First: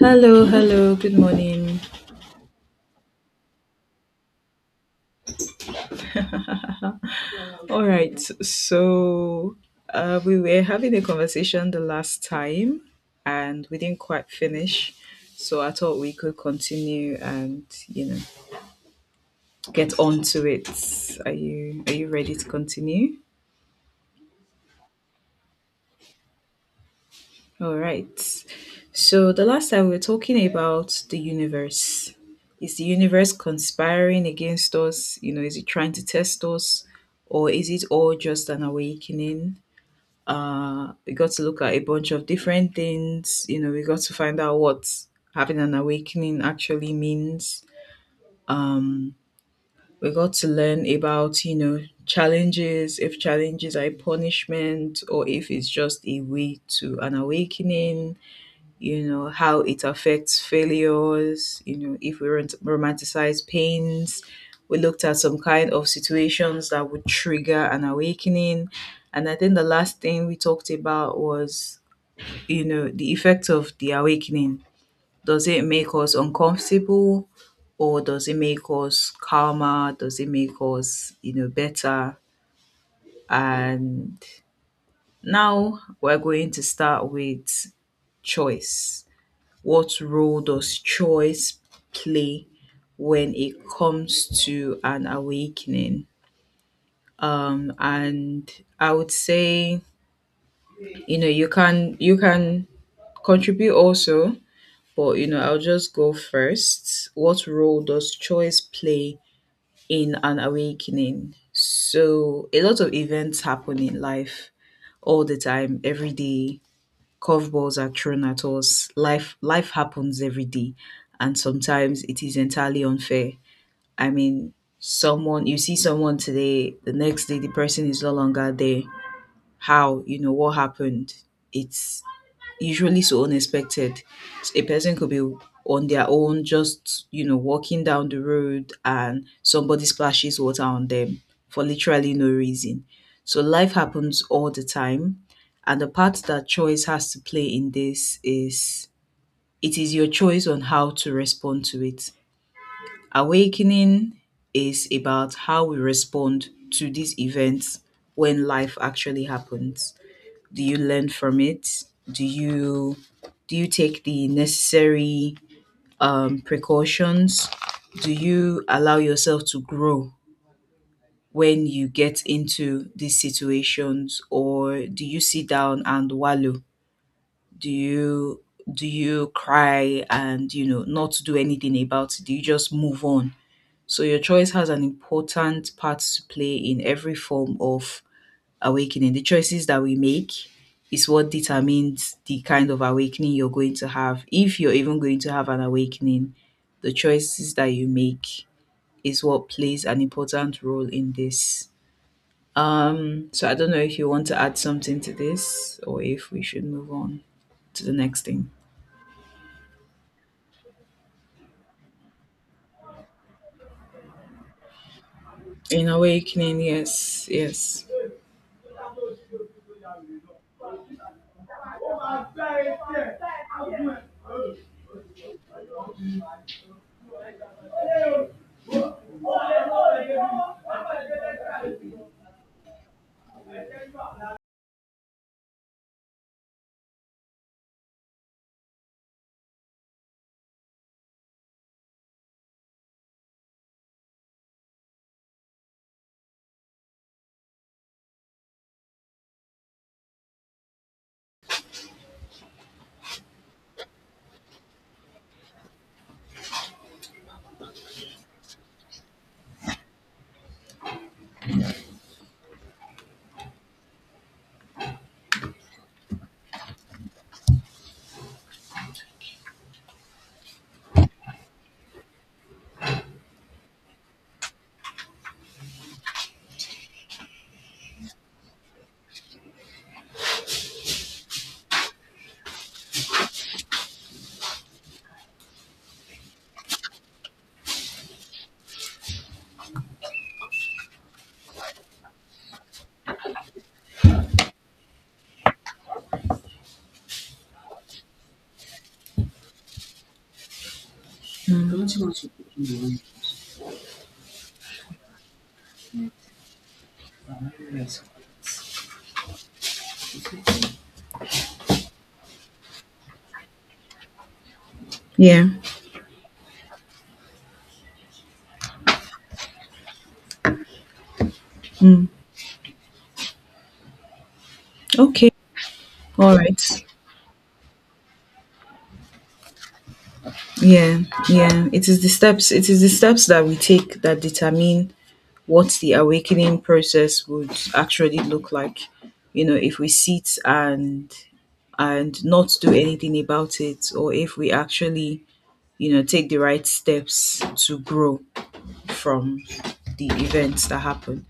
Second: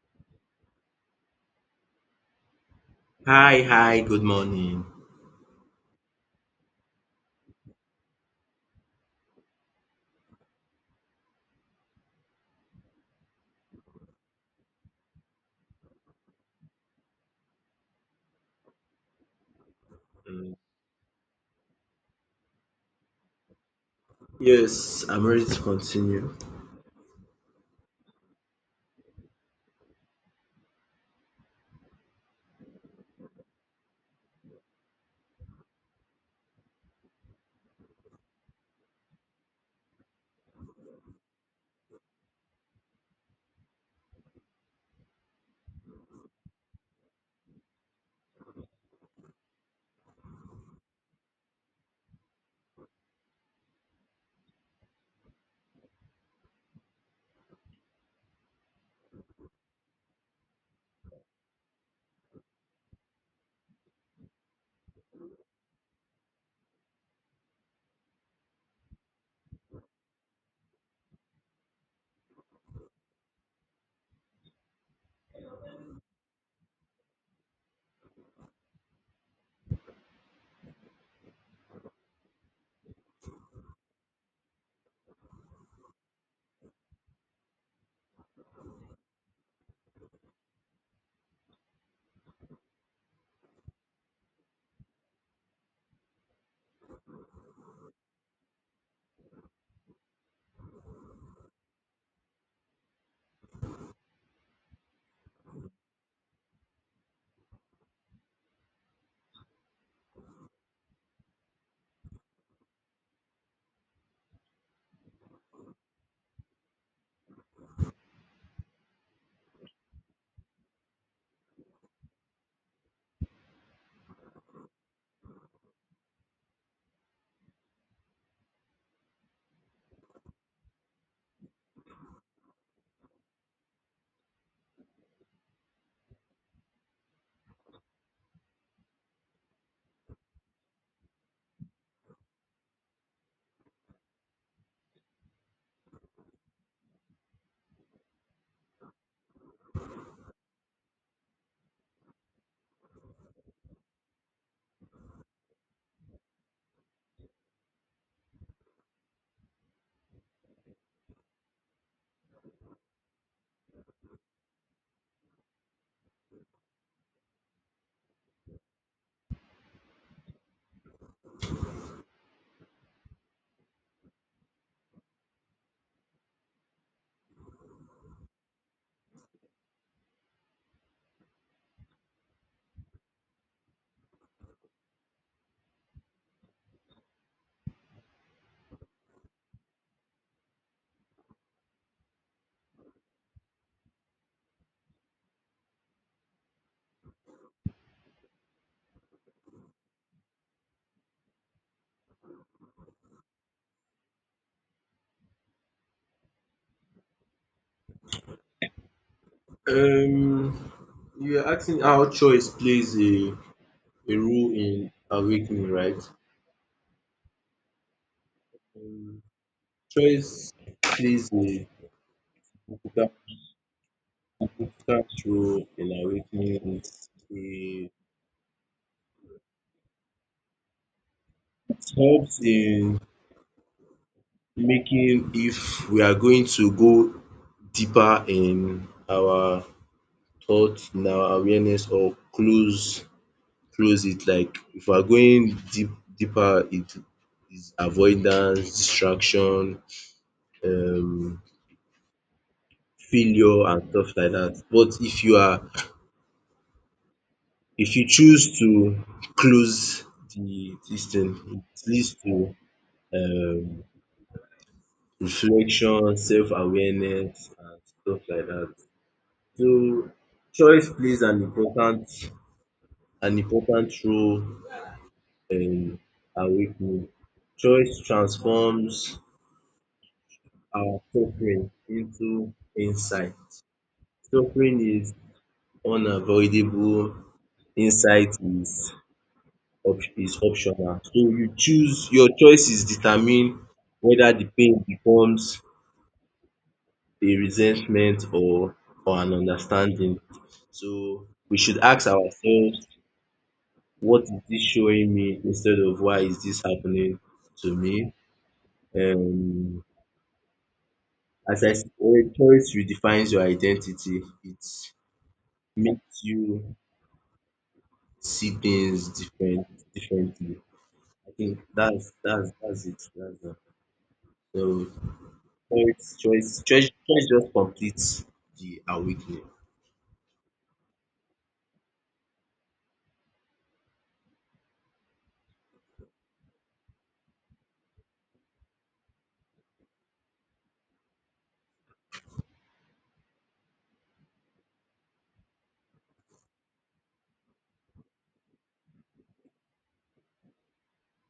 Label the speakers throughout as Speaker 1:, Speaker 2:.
Speaker 1: Hello, hello, good morning.
Speaker 2: Hi, hi, good morning.
Speaker 1: All right, so we were having a conversation the last time and we didn't quite finish. So I thought we could continue and, you know, get on to
Speaker 2: Um,
Speaker 1: it. Are you ready to continue?
Speaker 2: yes, I'm ready to continue.
Speaker 1: All right. So the last time we were talking about the universe. Is the universe conspiring against us? You know, is it trying to test us? Or is it all just an awakening? We got to look at a bunch of different things, you know, we got to find out what having an awakening actually means. um we got to learn about, you know, challenges, if challenges are a punishment or if it's just a way to an awakening. You know how it affects failures, you know, if we romanticize pains. We looked at some kind of situations that would trigger an awakening, and I think the last thing we talked about was, you know, the effect of the awakening. Does it make us uncomfortable, or does it make us calmer? Does it make us, you know, better? And now we're going to start with choice. What role does choice play when it comes to an awakening? And I would say, you know, you can contribute also. But you know, I'll just go first. What role does choice play in an awakening? So, a lot of events happen in life all the time, every day. Curveballs are thrown at us. Life happens every day, and sometimes it is entirely unfair. I mean, someone you see someone today, the next day the person is no longer there. How? You know what happened? It's usually so unexpected. A person could be on their own, just, you know, walking down the road and somebody splashes water on them for literally no reason. So life happens all the time. And the part that choice has to play in this is, it is your choice on how to respond to it. Awakening is about how we respond to these events. When life actually happens, do you learn from it? do you do you take the necessary, precautions? Do you allow yourself to grow when you get into these situations, or do you sit down and wallow? do you do you cry and, you know, not do anything about it? Do you just move on? So your choice has an important part to play in every form of awakening. The choices that we make is what determines the kind of awakening you're going to have. If you're even going to have an awakening, the choices that you make is what plays an important role in this. So I don't know if you want to add something to this or if we should move on to the next thing.
Speaker 2: Um, you are asking how choice plays a role in awakening,
Speaker 1: In
Speaker 2: right?
Speaker 1: awakening, yes, yes.
Speaker 2: Um, Choice plays a significant significant role in awakening. It helps in making if we are going to go deeper in our thoughts, in our awareness, or close it, like if we are going deeper it is avoidance, distraction, um failure and stuff like that. But if you are if you choose to close the dis thing it leads to um reflection, self awareness and stuff like that. So choice plays an important role in awakening. Choice transforms our suffering into insight. Suffering is unavoidable, insight is op is optional. So you choose, your choices determine whether the pain becomes a resentment or an understanding. So we should ask ourselves, what is this showing me instead of why is this happening to me? Um, as I said, choice redefines your identity. It
Speaker 1: Yeah.
Speaker 2: makes you see things differently. I think
Speaker 1: Mm.
Speaker 2: that's it. That's that. So
Speaker 1: Okay. All right.
Speaker 2: choice just completes the awakening.
Speaker 1: Yeah. Yeah. It is the steps that we take that determine what the awakening process would actually look like. You know, if we sit and not do anything about it, or if we actually, you know, take the right steps to grow from the events that happen.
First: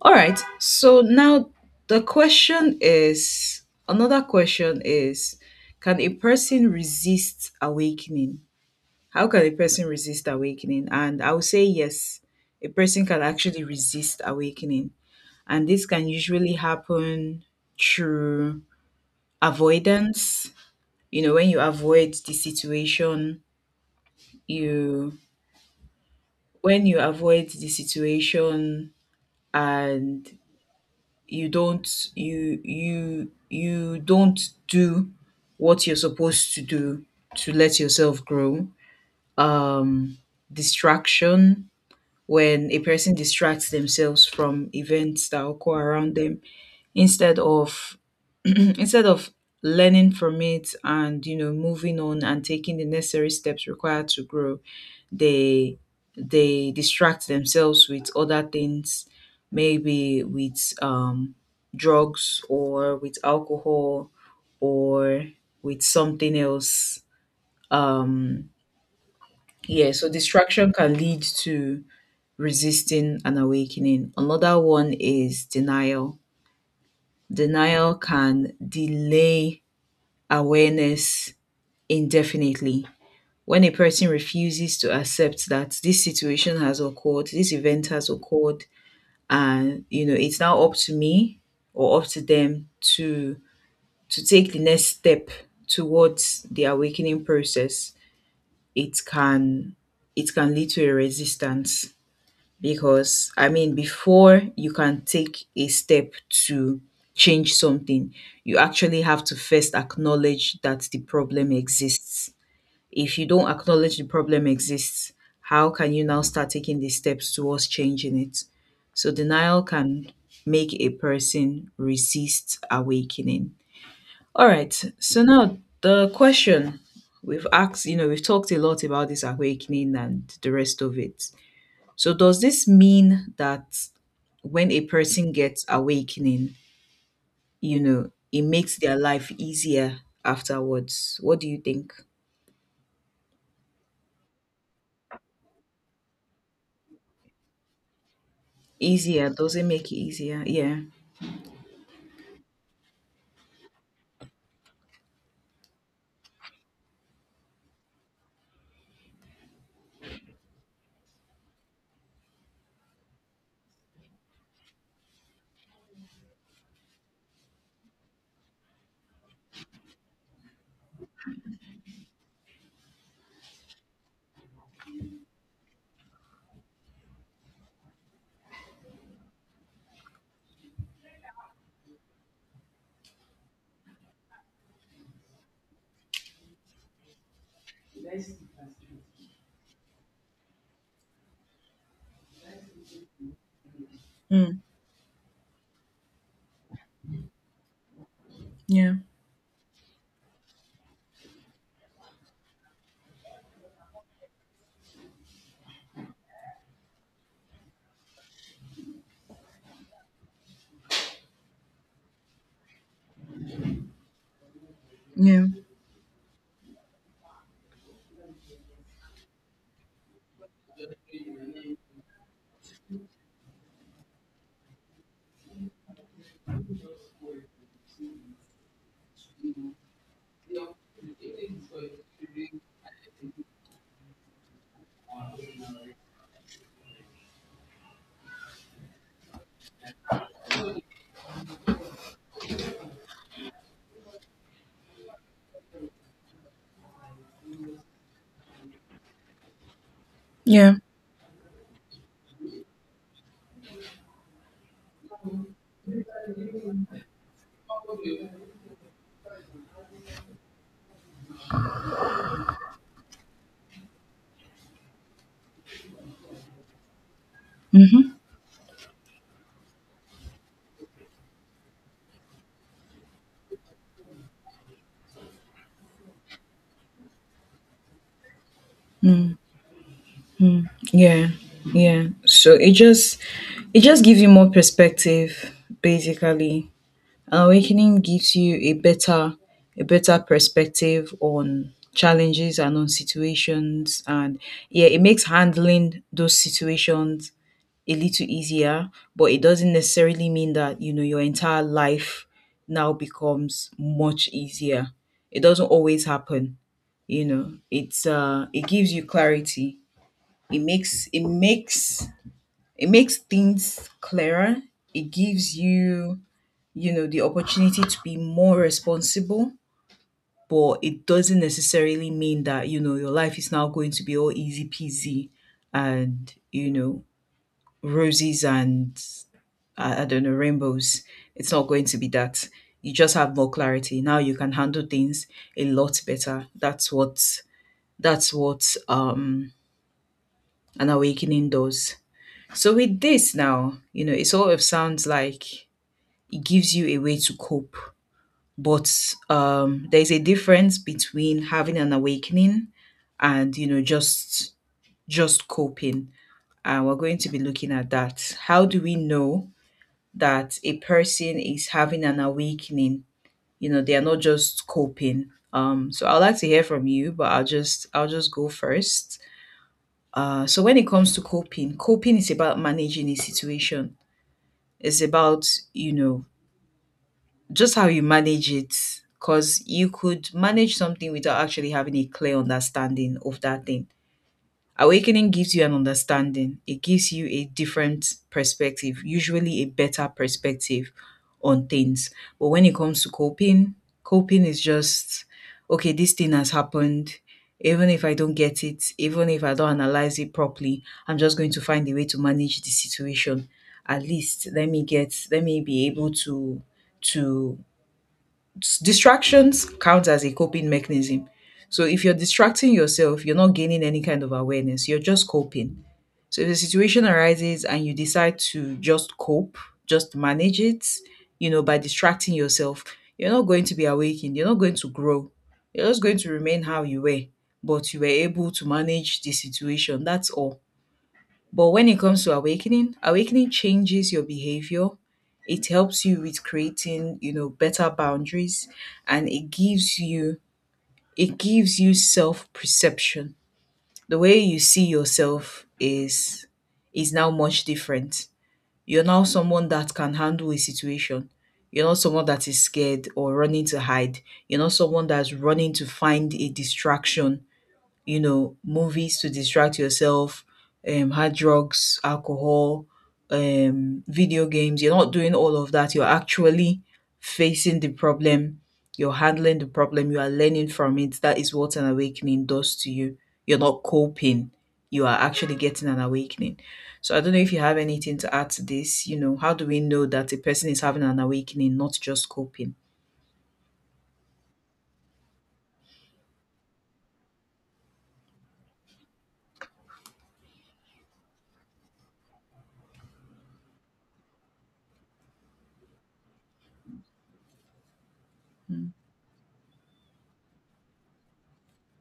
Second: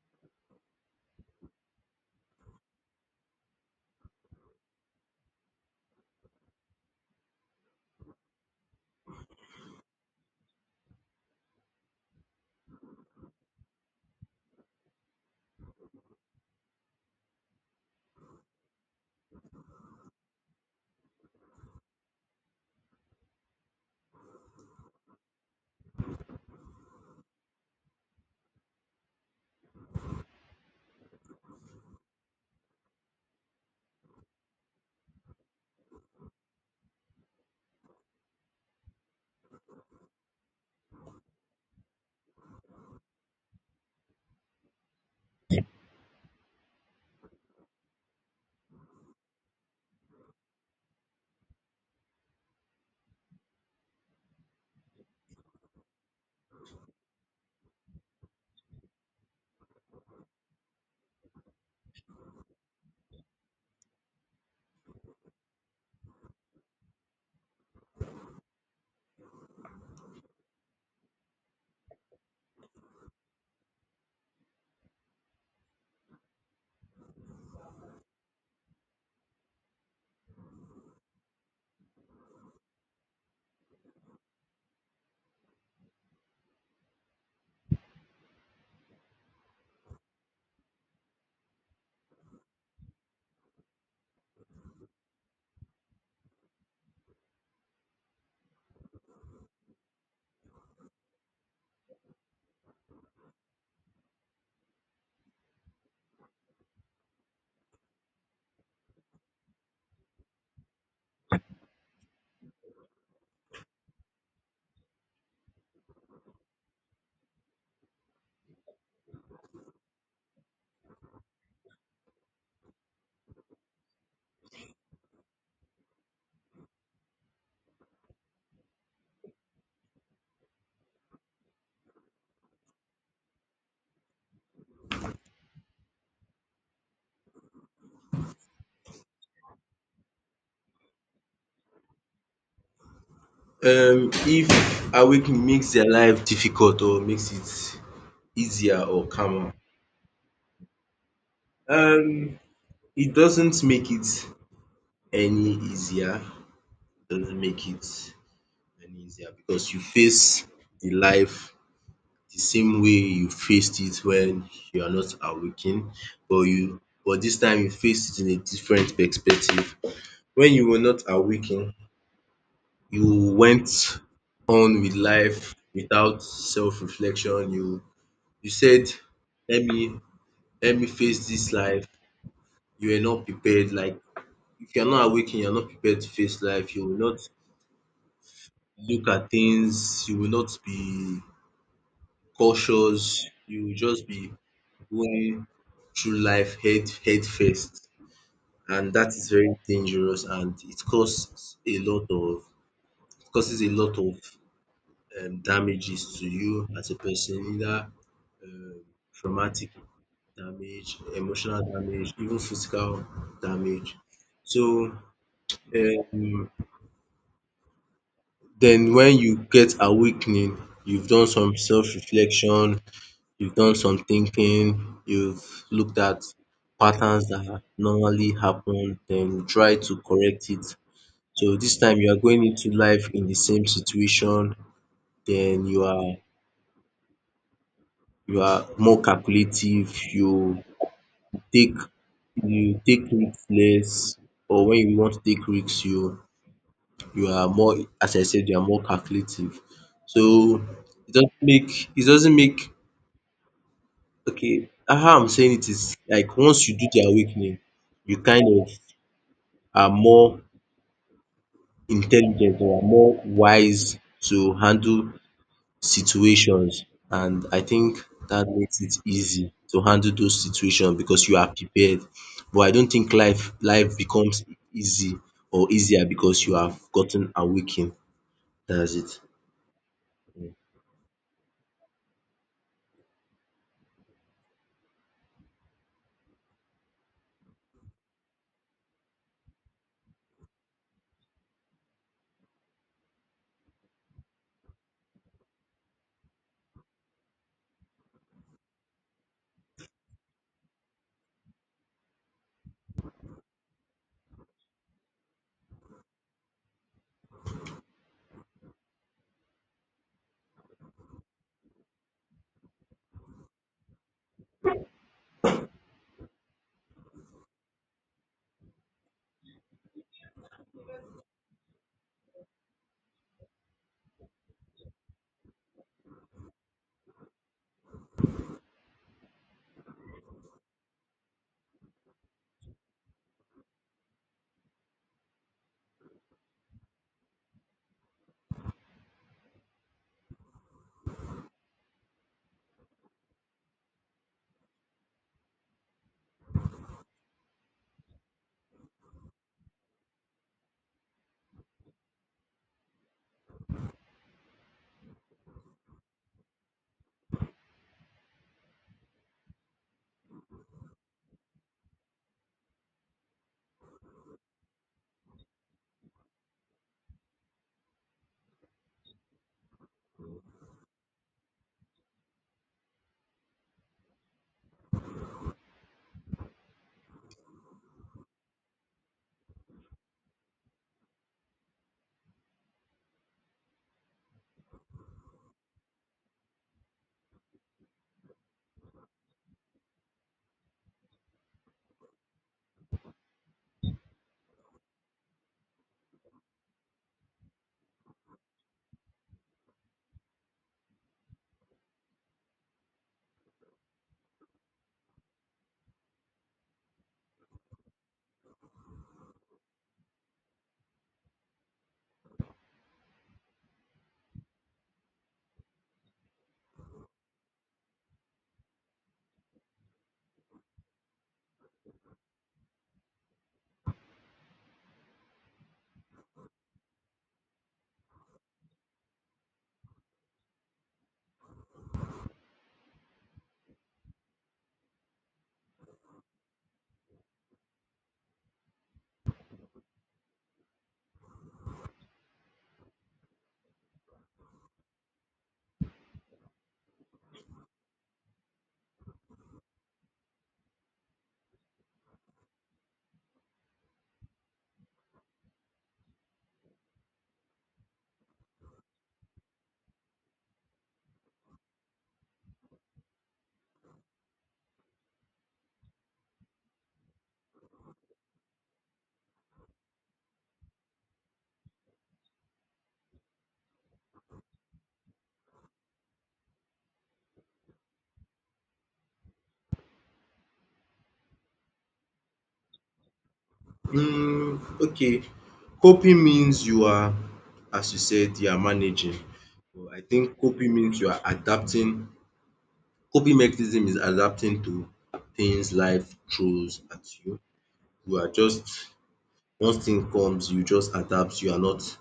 Speaker 1: All right, so now the question is, another question is, can a person resist awakening? How can a person resist awakening? And I would say yes, a person can actually resist awakening, and this can usually happen through avoidance. You know, when you avoid the situation, you, when you avoid the situation, and you don't do what you're supposed to do to let yourself grow. Um Distraction, when a person distracts themselves from events that occur around them, instead of instead of learning from it and, you know, moving on and taking the necessary steps required to grow, they they distract themselves with other things, maybe with drugs or with alcohol or with something else. um yeah, so distraction can lead to resisting and awakening. Another one is denial. Denial can delay awareness indefinitely. When a person refuses to accept that this situation has occurred, this event has occurred, and you know, it's now up to me or up to them to to take the next step towards the awakening process, it can it can lead to a resistance. Because I mean, before you can take a step to change something, you actually have to first acknowledge that the problem exists. If you don't acknowledge the problem exists, how can you now start taking the steps towards changing it? So denial can make a person resist awakening. All right. So now the question, we've asked, you know, we've talked a lot about this awakening and the rest of it. So does this mean that when a person gets awakening, you know, it makes their life easier afterwards? What do you think?
Speaker 2: If awakening makes their life difficult or makes it easier or
Speaker 1: Easier,
Speaker 2: calmer.
Speaker 1: does it make it easier? Yeah.
Speaker 2: Um it doesn't make it any easier. It doesn't make it any easier because you face the life the same way you faced it when you are not awakened, but you but this time you faced it in a different perspective. When you were not awakened, you went on with life without self-reflection. You said, "Let me Let me face this life." You are not prepared. Like if you are not awakened, you are not prepared to face life. You will not look at things. You will not be cautious. You will just be
Speaker 1: Mm.
Speaker 2: going through life head first and
Speaker 1: Yeah.
Speaker 2: that is very dangerous and it causes a lot of it causes a lot of damages to you as a person, either um, traumatic damage, emotional damage, even physical damage. So
Speaker 1: Yeah.
Speaker 2: um then when you get awakening, you've done some self reflection. You've done some thinking, you've looked at patterns that normally happen, then try to correct it. So this time you are going into life in the same situation, then you are more calculative, take you take risks less, or when you want to take risks you are more, as I said, you are more calculative. So
Speaker 1: Yeah.
Speaker 2: it doesn't make. Okay, how I'm saying it is like once you do the awakening, you kind of are more intelligent or are more wise to handle situations, and I think
Speaker 1: Mm-hmm.
Speaker 2: that makes it easy to handle those situations because you are prepared. But I don't think life becomes easy or easier because you have gotten awakened. That's it.
Speaker 1: Yeah. Yeah. So it just, it just gives you more perspective, basically. Awakening gives you a better, a better perspective on challenges and on situations, and yeah, it makes handling those situations a little easier, but it doesn't necessarily mean that, you know, your entire life now becomes much easier. It doesn't always happen. You know, it's it gives you clarity. It makes it makes things clearer. It gives you, you know, the opportunity to be more responsible, but it doesn't necessarily mean that, you know, your life is now going to be all easy peasy and, you know, roses and, I don't know, rainbows. It's not going to be that. You just have more clarity. Now you can handle things a lot better. That's what an awakening does. So with this now, you know, it sort of sounds like it gives you a way to cope, but there's a difference between having an awakening and, you know, just coping. And we're going to be looking at that. How do we know that a person is having an awakening, you know, they are not just coping? So I'd like to hear from you, but I'll just go first. So when it comes to coping is about managing a situation. It's about, you know, just how you manage it, because you could manage something without actually having a clear understanding of that thing. Awakening gives you an understanding, it gives you a different perspective, usually a better perspective on things. But when it comes to coping, coping is just, okay, this thing has happened, even if I don't get it, even if I don't analyze it properly, I'm just going to find a way to manage the situation. At least let me get, let me be able to distractions count as a coping mechanism. So if you're distracting yourself, you're not gaining any kind of awareness. You're just coping. So if the situation arises and you decide to just cope, just manage it, you know, by distracting yourself, you're not going to be awakened. You're not going to grow. You're just going to remain how you were, but you were able to manage the situation. That's all. But when it comes to awakening, awakening changes your behavior. It helps you with creating, you know, better boundaries, and it gives you self-perception. The way you see yourself is now much different. You're now someone that can handle a situation. You're not someone that is scared or running to hide. You're not someone that's running to find a distraction, you know, movies to distract yourself, hard drugs, alcohol, video games. You're not doing all of that. You're actually facing the problem. You're handling the problem. You are learning from it. That is what an awakening does to you. You're not coping. You are actually getting an awakening. So I don't know if you have anything to add to this. You know, how do we know that a person is having an awakening, not just coping?
Speaker 2: Mm, okay. Coping means you are, as you said, you are managing. So I think coping means you are adapting. Coping mechanism is adapting to things life throws at you. You are just
Speaker 1: Mm.
Speaker 2: once thing comes, you just adapt. You are not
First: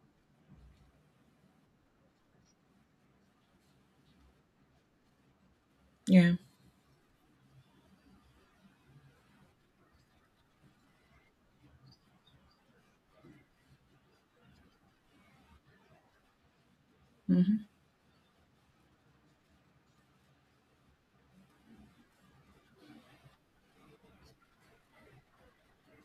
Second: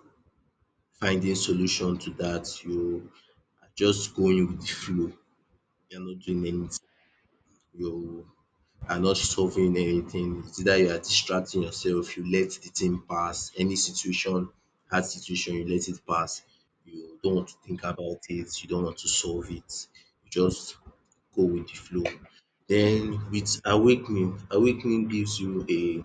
Speaker 2: finding solution to that. You are just going with the flow. You are not
Speaker 1: Yeah.
Speaker 2: doing anything. You are not solving anything. It's either you are distracting yourself, you let the thing pass. Any situation, hard situation, you let it pass. You don't want to
Speaker 1: Hmm.
Speaker 2: think about it, you don't want to solve it. You just go with the flow. Then with awakening, awakening gives you a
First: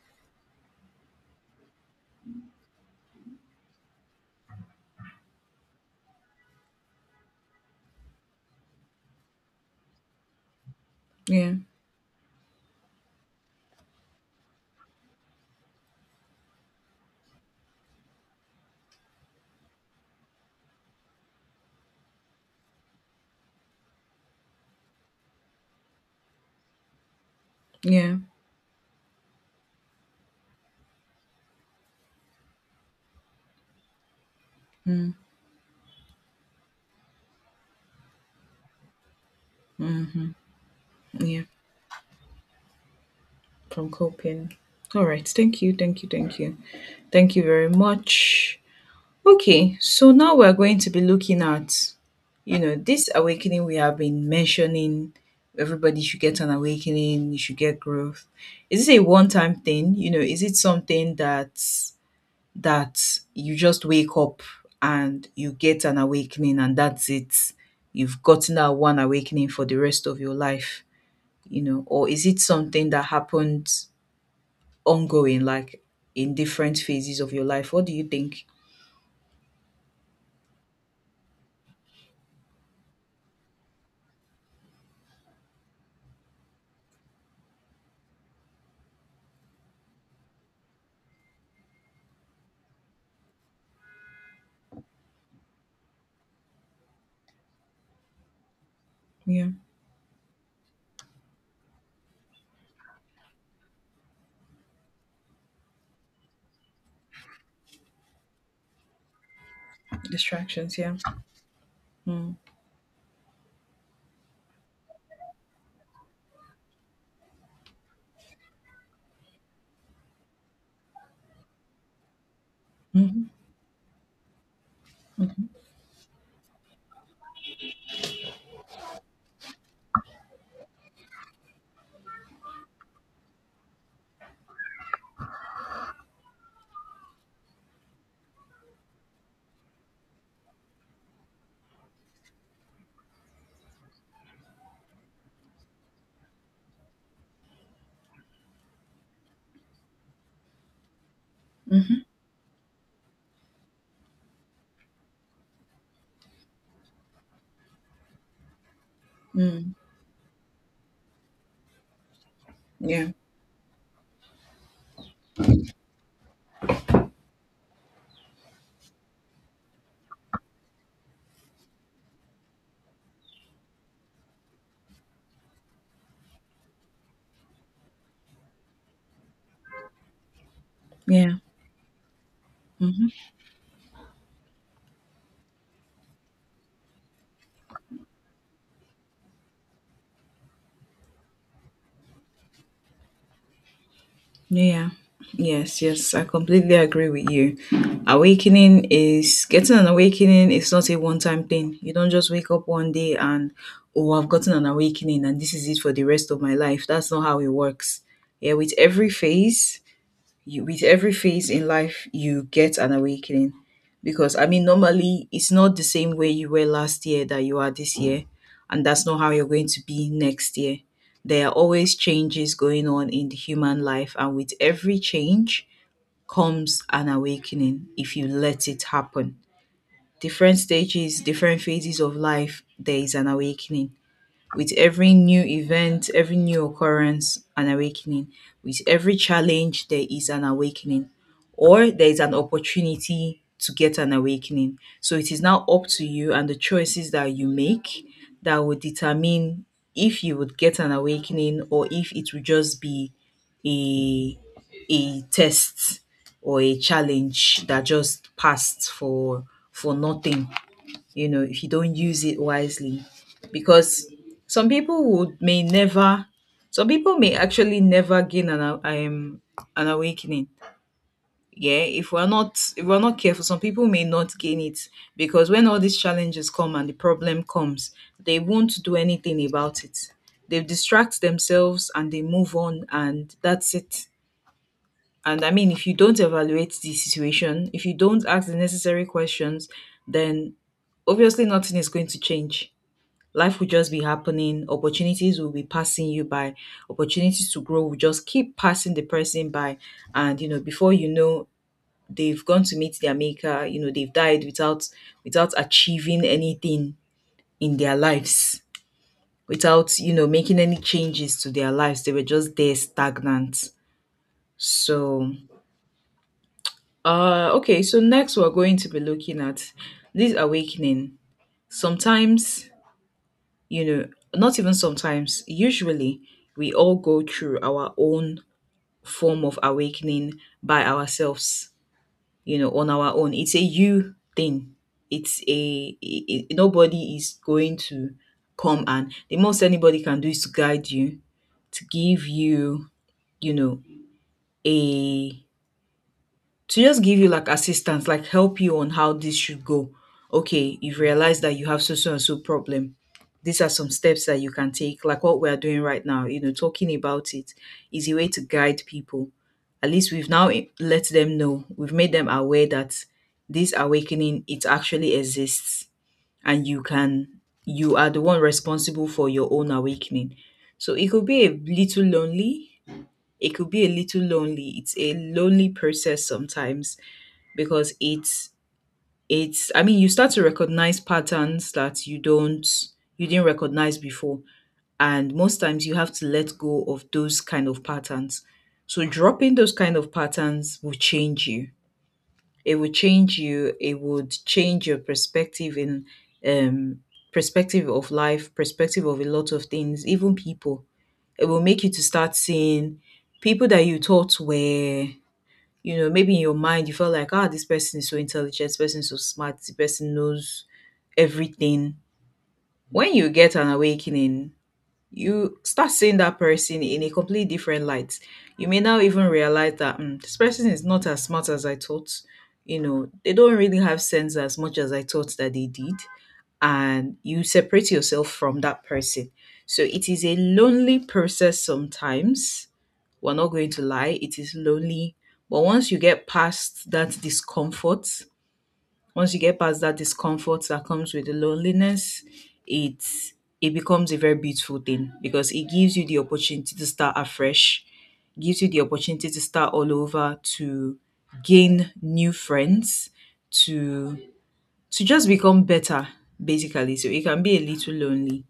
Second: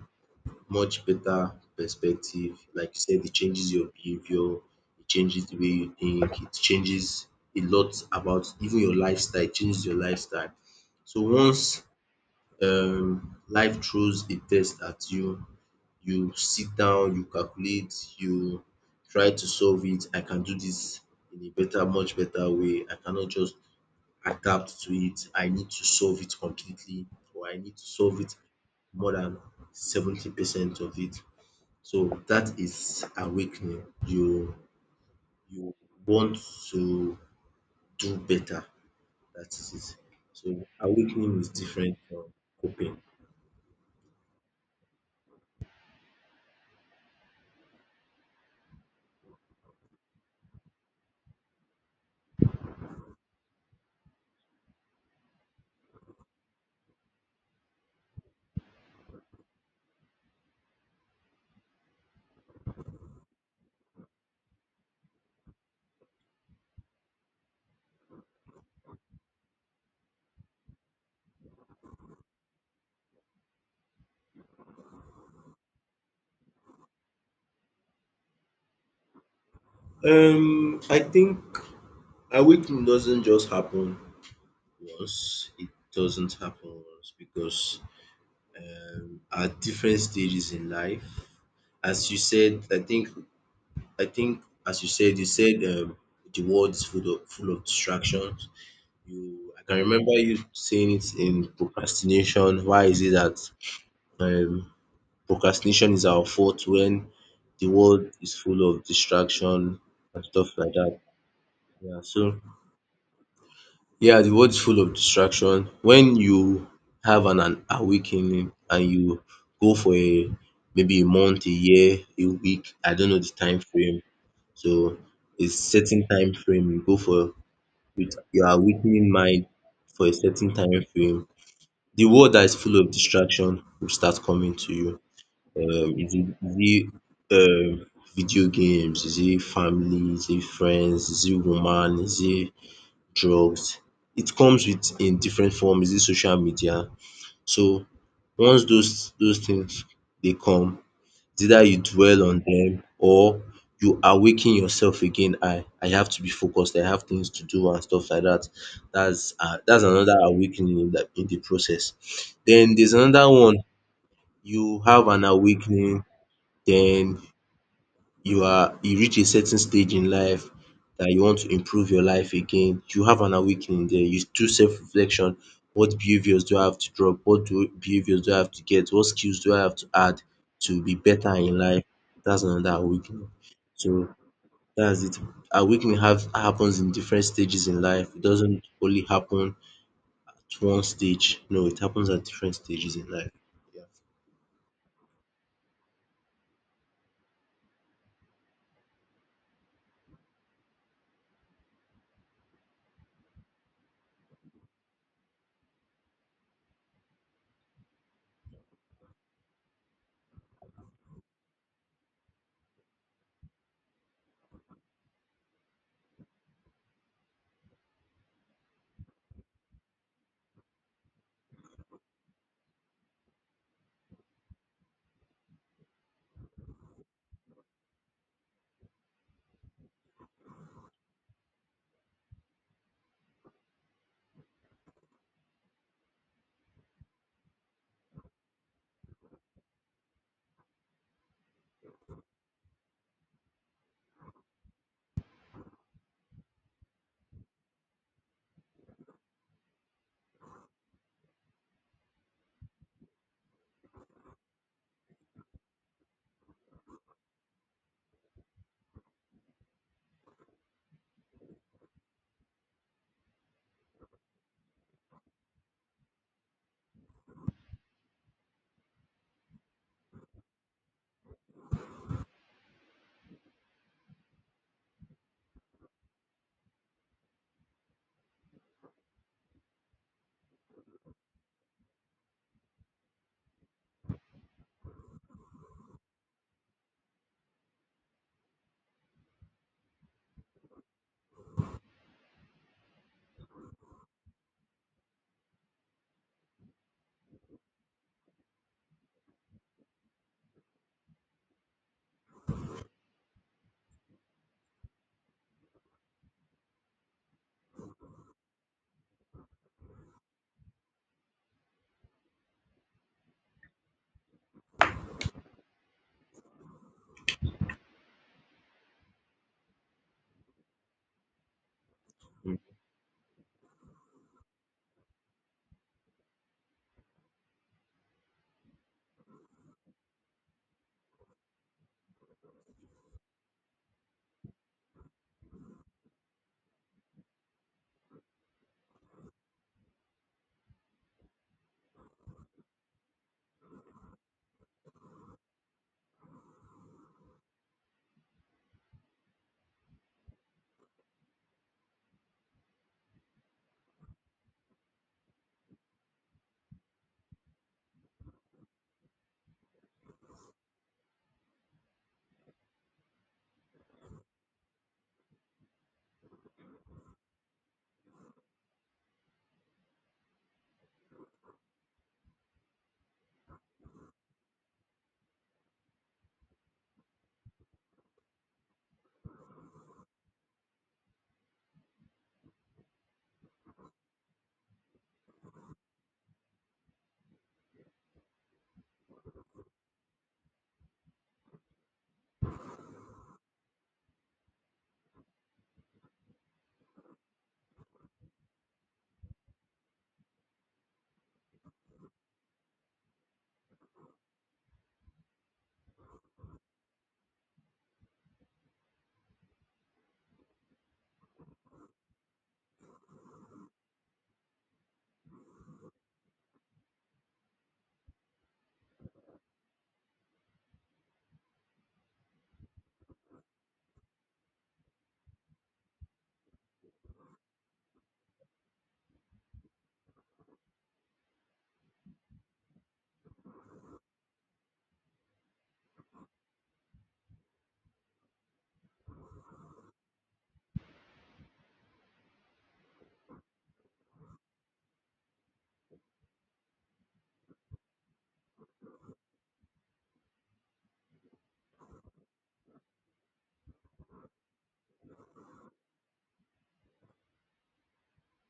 Speaker 2: much better perspective. Like you said, it changes your behavior, it changes the way you think, it changes a lot about even your lifestyle, it changes your lifestyle. So
Speaker 1: Yeah.
Speaker 2: once life throws a test at you. You sit down, you calculate, you try to solve it. I can do this in a much better way. I cannot just adapt to it. I need to solve it completely, or I need to
Speaker 1: Yeah.
Speaker 2: solve it more than 70% of it. So that is awakening. You want to do better. That is it.
Speaker 1: Mm-hmm.
Speaker 2: So awakening
Speaker 1: Yeah.
Speaker 2: is different from coping.
Speaker 1: From coping. All right. Thank you. Thank you. Thank you. Thank you very much. Okay. So now we're going to be looking at, you know, this awakening we have been mentioning. Everybody should get an awakening. You should get growth. Is this a one-time thing? You know, is it something that that you just wake up and you get an awakening and that's it? You've gotten that one awakening for the rest of your life, you know, or is it something that happened ongoing, like in different phases of your life? What do you think?
Speaker 2: I think awakening doesn't just happen once. It doesn't happen once because at different stages in life, as you said, I think, as you said the world is full of distractions.
Speaker 1: Yeah,
Speaker 2: You, I can remember you saying it in procrastination. Why is it that um, procrastination is our fault when the world is full of distraction and stuff like
Speaker 1: distractions. Yeah.
Speaker 2: that? Yeah,
Speaker 1: Mm.
Speaker 2: yeah, the world's full of distraction. When you have an awakening and you go for a maybe a month, a year, a week, I don't know
Speaker 1: Mhm.
Speaker 2: the time frame. So a certain time frame you go for with your awakening mind for a certain time frame. The world that is full of distraction will start coming to you. Is it um, video games? Is it family? Is it friends? Is it woman? Is it drugs? It comes with in different form. Is it social media? So once those things dey come, it's either you dwell on them or you awaken yourself again. I have to be focused. I have things to do and stuff like that.
Speaker 1: Mm.
Speaker 2: That's another awakening in the process. Then there's
Speaker 1: Yeah.
Speaker 2: another one, you have an awakening, then you reach a certain stage in life that you want to improve your life again, you have an awakening there. You do self-reflection. What behaviors do I have to drop? What do behaviors do I have to get? What skills do I have to add to be
Speaker 1: Yeah.
Speaker 2: better in life? That's another
Speaker 1: Hmm.
Speaker 2: awakening. So that's it. Awakening have happens in different stages in life. It doesn't only happen at one stage. No, it happens at different stages in life.
Speaker 1: Yeah. Yes, yes, I completely agree with you. Awakening is, getting an awakening is not a one time thing. You don't just wake up one day and, oh, I've gotten an awakening and this is it for the rest of my life. That's not how it works. Yeah, with every phase, you with every phase in life you get an awakening because I mean normally it's not the same way you were last year that you are this year, and that's not how you're going to be next year. There are always changes going on in the human life, and with every change comes an awakening if you let it happen. Different stages, different phases of life, there is an awakening. With every new event, every new occurrence, an awakening. With every challenge, there is an awakening, or there is an opportunity to get an awakening. So it is now up to you and the choices that you make that will determine if you would get an awakening or if it would just be a a test or a challenge that just passed for nothing, you know, if you don't use it wisely. Because some people would may never, some people may actually never gain an an awakening. Yeah, if we're not careful, some people may not gain it because when all these challenges come and the problem comes, they won't do anything about it. They distract themselves and they move on, and that's it. And I mean, if you don't evaluate the situation, if you don't ask the necessary questions, then obviously nothing is going to change. Life will just be happening, opportunities will be passing you by, opportunities to grow will just keep passing the person by. And you know, before you know, they've gone to meet their maker, you know, they've died without achieving anything in their lives, without, you know, making any changes to their lives. They were just there stagnant. So okay, so next we're going to be looking at this awakening.
Speaker 2: Yeah.
Speaker 1: Sometimes, you know, not even sometimes, usually, we all go through our own form of awakening by ourselves, you know, on our own. It's a you thing. It's a nobody is going to come, and the most anybody can do is to guide you, to give you, you know, a to just give you like assistance, like help you on how this should go. Okay, you've realized that you have so so and so problem. These are some steps that you can take, like what we are doing right now. You know, talking about it is a way to guide people. At least we've now let them know, we've made them aware that this awakening, it actually exists, and you are the one responsible for your own awakening. So it could be a little lonely. It could be a little lonely. It's a lonely process sometimes because it's I mean you start to recognize patterns that you didn't recognize before, and most times you have to let go of those kind of patterns. So dropping those kind of patterns will change you. It will change you it would change your perspective in um perspective of life, perspective of a lot of things, even people. It will make you to start seeing people that you thought were, you know, maybe in your mind you felt like, ah, this person is so intelligent, this person is so smart, this person knows everything. When you get an awakening, you start seeing that person in a completely different light. You may now even realize that, "Hmm, this person is not as smart as I thought, you know, they don't really have sense as much as I thought that they did." And you separate yourself from that person. So it is a lonely process sometimes, we're not going to lie, it is lonely. But once you get past that discomfort, once you get past that discomfort that comes with the loneliness, it it becomes a very beautiful thing because it gives you the opportunity to start afresh, gives you the opportunity to start all over, to gain new friends, to to just become better, basically. So it can be a little lonely.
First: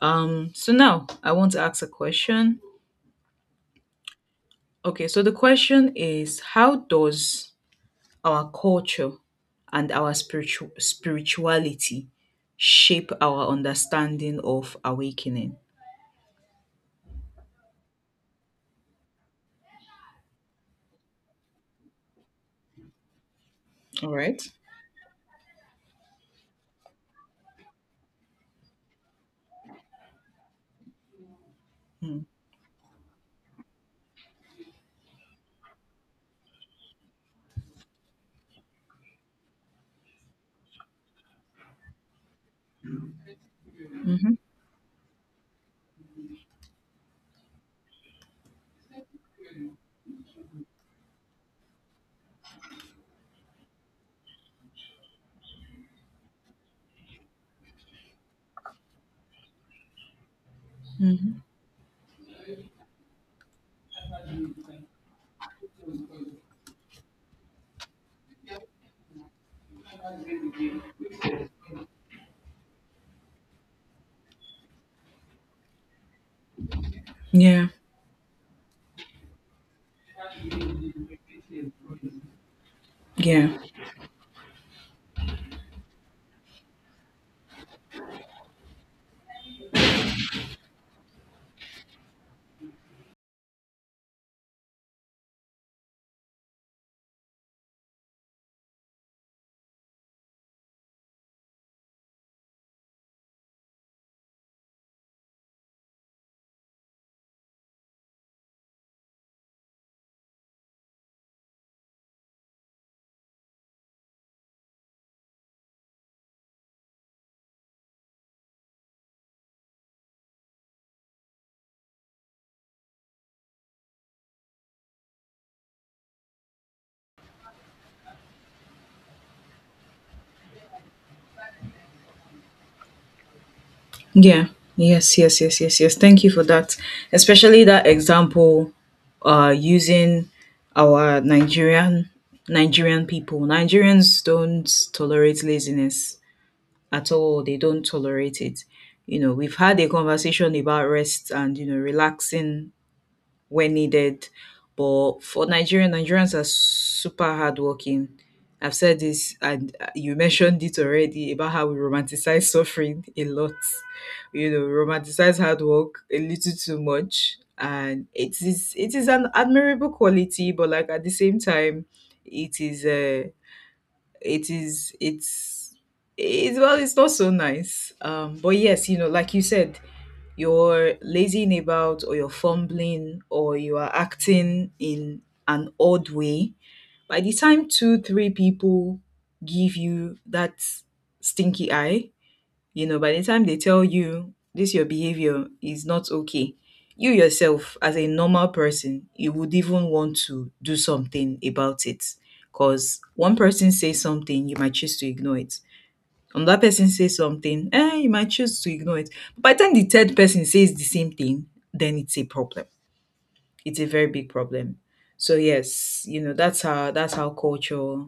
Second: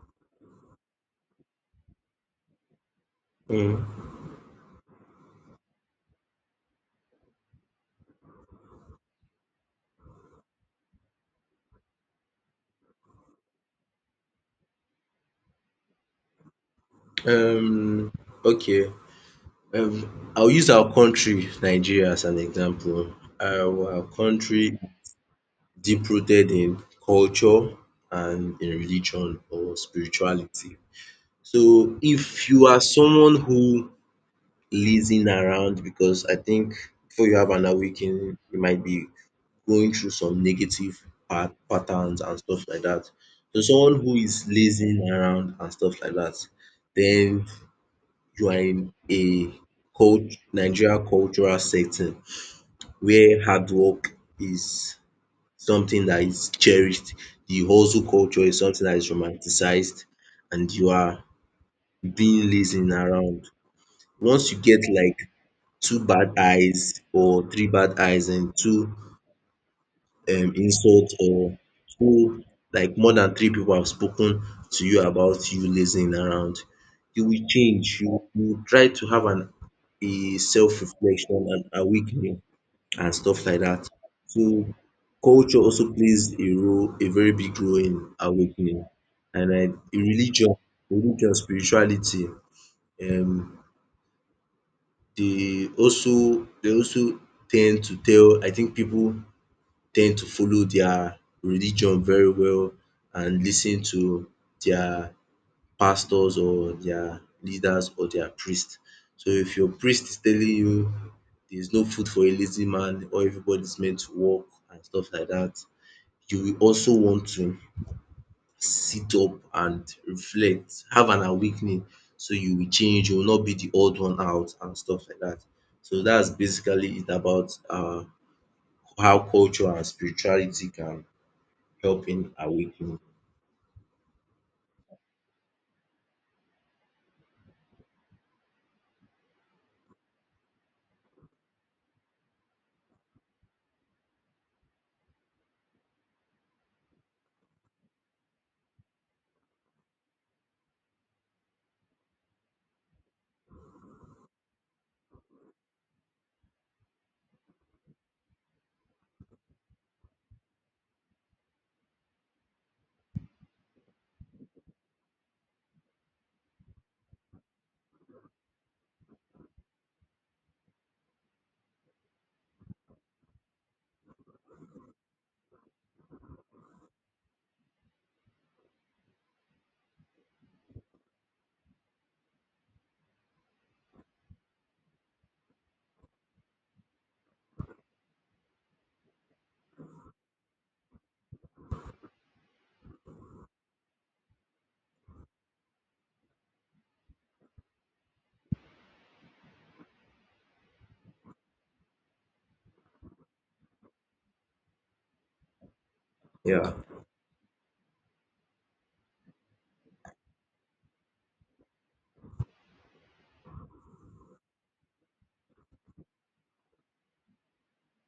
Speaker 1: So now I want to ask a question.
Speaker 2: Mm.
Speaker 1: Okay, so the question is, how does our culture and our spirituality shape our understanding of awakening?
Speaker 2: Mm. Um, okay. I'll use our country, Nigeria, as an example. Our
Speaker 1: All right.
Speaker 2: country deep rooted in culture and in religion or spirituality. So
Speaker 1: Mm.
Speaker 2: if you are someone who lazing around, because I think before you have an awakening, you might be going through some negative patterns and stuff like that. So someone who is lazing around and stuff like that, then you are in a cult Nigeria cultural setting where hard work is something that is cherished. The hustle culture is something that is romanticized and you are
Speaker 1: Mhm.
Speaker 2: being lazing around. Once you get like two bad eyes or three bad eyes and two insult or two like more than three people have spoken to you about you lazing around, you will
Speaker 1: Yeah.
Speaker 2: change. You try to have an a self-reflection and awakening and stuff
Speaker 1: Yeah.
Speaker 2: like that. So culture also plays a role, a very big role in awakening. And I, religion, religion, spirituality, um, they also tend to tell, I think people tend to follow their religion very well and listen to their pastors or their leaders or their priest. So if your priest is telling you there is no food for a lazy man or everybody is meant to work and stuff like that, you will also want to sit up and reflect, have an awakening, so you will change, you will not be the odd one out and stuff like that. So that's basically it about how culture and spirituality can helping awaken.
Speaker 1: Yeah. Yes, yes, yes, yes, yes. Thank you for that. Especially that example, using our Nigerian people. Nigerians don't tolerate laziness at all. They don't tolerate it. You know, we've had a conversation about rest and, you know, relaxing when needed. But for Nigerians are super hardworking. I've said this, and you mentioned it already about how we romanticize suffering a lot. You know, romanticize hard work a little too much, and it is an admirable quality, but like at the same time, it is it is it's it's not so nice, but yes, you know, like you said, you're lazying about or you're fumbling or you are acting in an odd way. By the time two three people give you that stinky eye, you know, by the time they tell you this your behavior is not okay, you yourself as a normal person, you would even want to do something about it. Cause one person says something, you might choose to ignore it. Another
Speaker 2: Yeah.
Speaker 1: person says something, eh, you might choose to ignore it. By the time the third person says the same thing, then it's a problem. It's a very big problem. So yes, you know, that's how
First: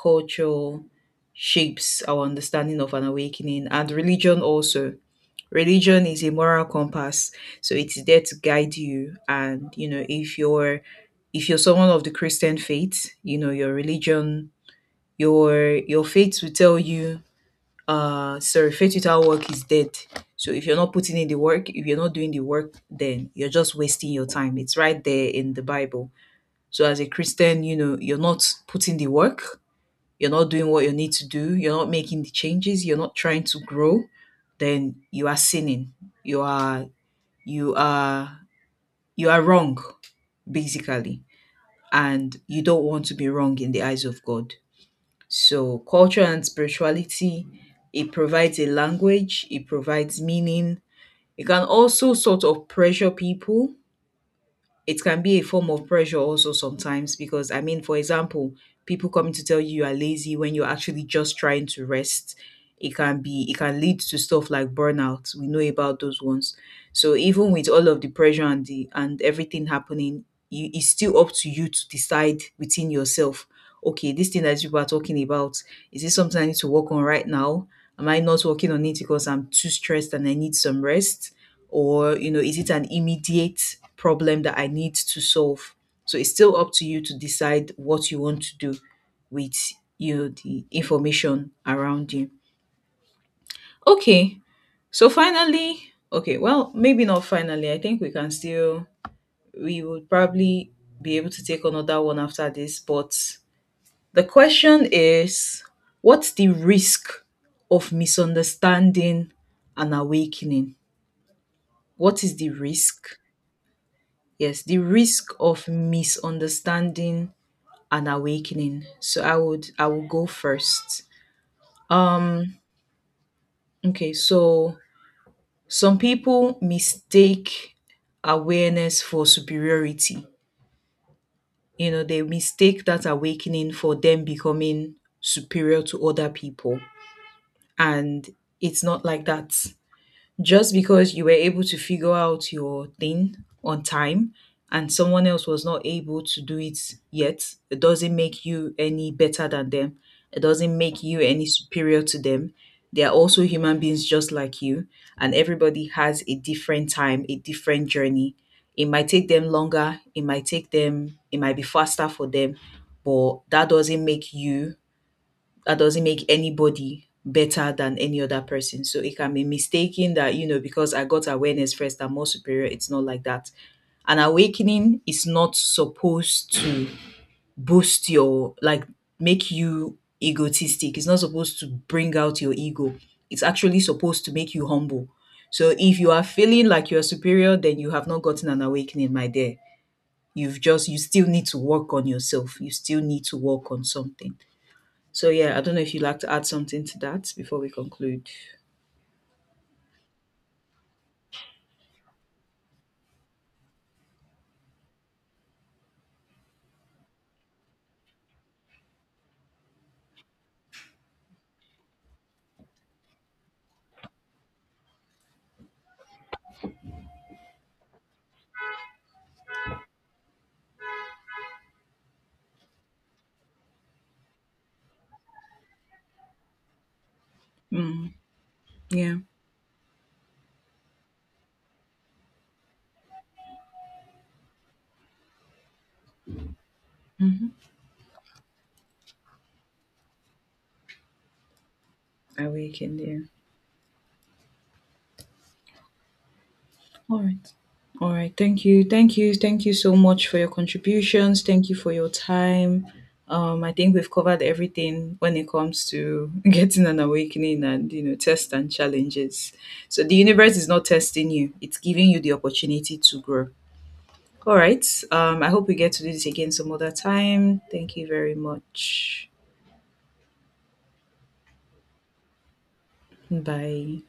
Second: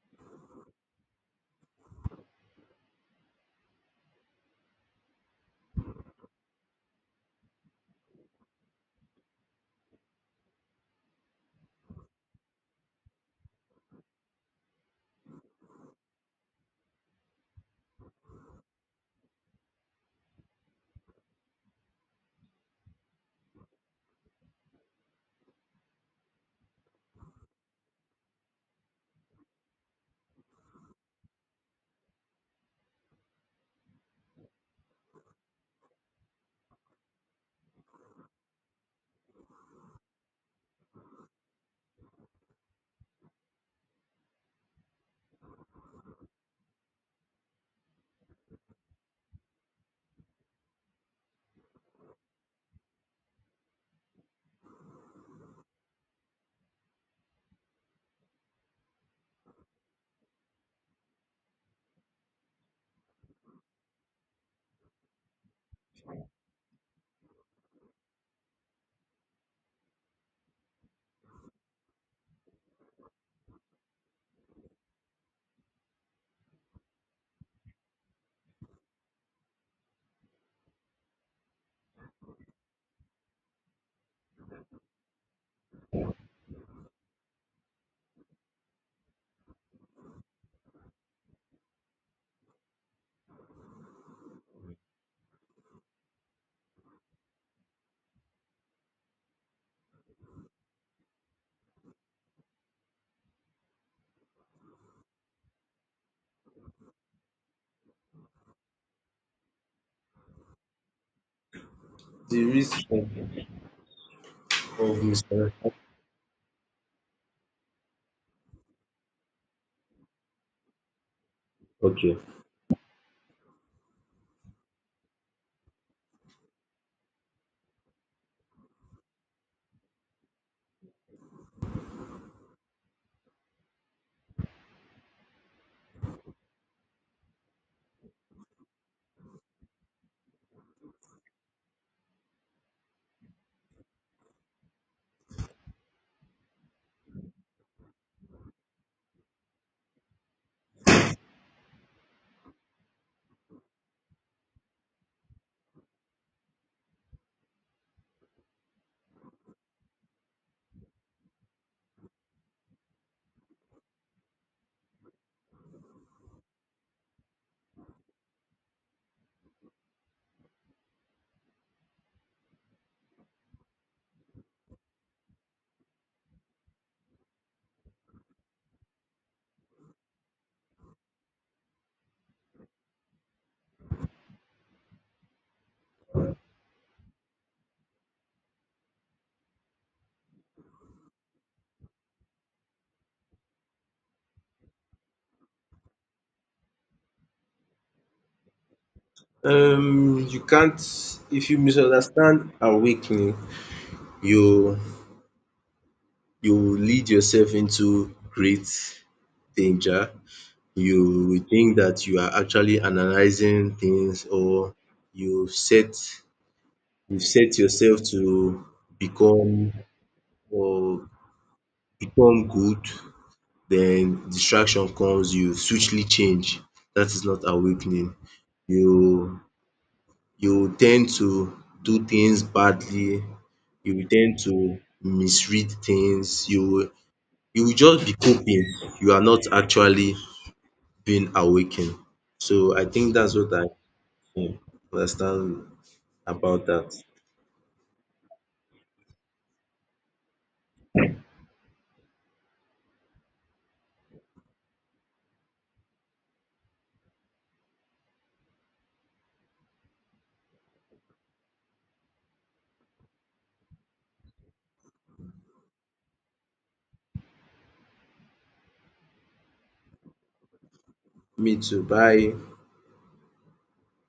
Speaker 1: culture shapes our understanding of an awakening. And religion also, religion is a moral compass, so it's there to guide you. And you know, if you're someone of the Christian faith, you know, your religion, your faith will tell you, sorry, faith without work is dead. So if you're not putting in the work, if you're not doing the work, then you're just wasting your time. It's right there in the Bible. So as a Christian, you know, you're not putting the work, you're not doing what you need to do, you're not making the changes, you're not trying to grow, then you are sinning, you are you are you are wrong, basically, and you don't want to be wrong in the eyes of God. So culture and spirituality, it provides a language, it provides meaning. It can also sort of pressure people. It can be a form of pressure also sometimes because I mean, for example, people coming to tell you you are lazy when you're actually just trying to rest. It can lead to stuff like burnout. We know about those ones. So even with all of the pressure and the and everything happening, you, it's still up to you to decide within yourself. Okay, this thing that you are talking about, is this something I need to work on right now? Am I not working on it because I'm too stressed and I need some rest? Or, you know, is it an immediate problem that I need to solve? So it's still up to you to decide what you want to do with, you know, the information around you. Okay, so finally, okay, well, maybe not finally, I think we can still, we would probably be able to take another one after this. But the question is, what's the risk of misunderstanding and awakening? What is
Speaker 2: The
Speaker 1: the
Speaker 2: risk
Speaker 1: risk? Yes, the
Speaker 2: of
Speaker 1: risk of
Speaker 2: misunderstanding.
Speaker 1: misunderstanding and awakening. So I would go first.
Speaker 2: Okay.
Speaker 1: Um okay, so some people mistake awareness for superiority. You know, they mistake that awakening for them becoming superior to other people, and it's not like that. Just because you were able to figure out your thing on time and someone else was not able to do it yet, it doesn't make you any better than them. It doesn't make you any superior to them. They are also human beings just like you, and everybody has a different time, a different journey. It might take them longer, it might be faster for them, but that doesn't make anybody better than any other person. So it can be mistaken that, you know, because I got awareness first, I'm more superior. It's not like that. An awakening is not supposed to boost your, like, make you egotistic. It's not supposed to bring out your ego. It's actually supposed to make you humble. So if you are feeling like you are superior, then you have not gotten an awakening, my dear. You still need to work on yourself. You still need to work on something. So yeah, I don't know if you'd like to add something to that before we conclude.
Speaker 2: You can't if you misunderstand awakening, you you lead yourself into great danger. You will think that you are actually analyzing things, or you set you set yourself to become or become good. Then distraction comes, you swiftly change. That is not awakening.
Speaker 1: Mm,
Speaker 2: You
Speaker 1: yeah,
Speaker 2: you tend to do things badly, you will tend to misread things, you will just be coping. You are not actually being awakened.
Speaker 1: I
Speaker 2: So I
Speaker 1: weekend,
Speaker 2: think
Speaker 1: yeah.
Speaker 2: that's what I um understand about that.
Speaker 1: All right. All right. Thank you. Thank you. Thank you so much for your contributions. Thank you for your time. I think we've covered everything when it comes to getting an awakening, and you know, tests and challenges. So the universe is not testing you; it's giving you the opportunity to grow. All right. I hope we get to do this again some other time. Thank you very much.
Speaker 2: Me too. Bye.
Speaker 1: Bye.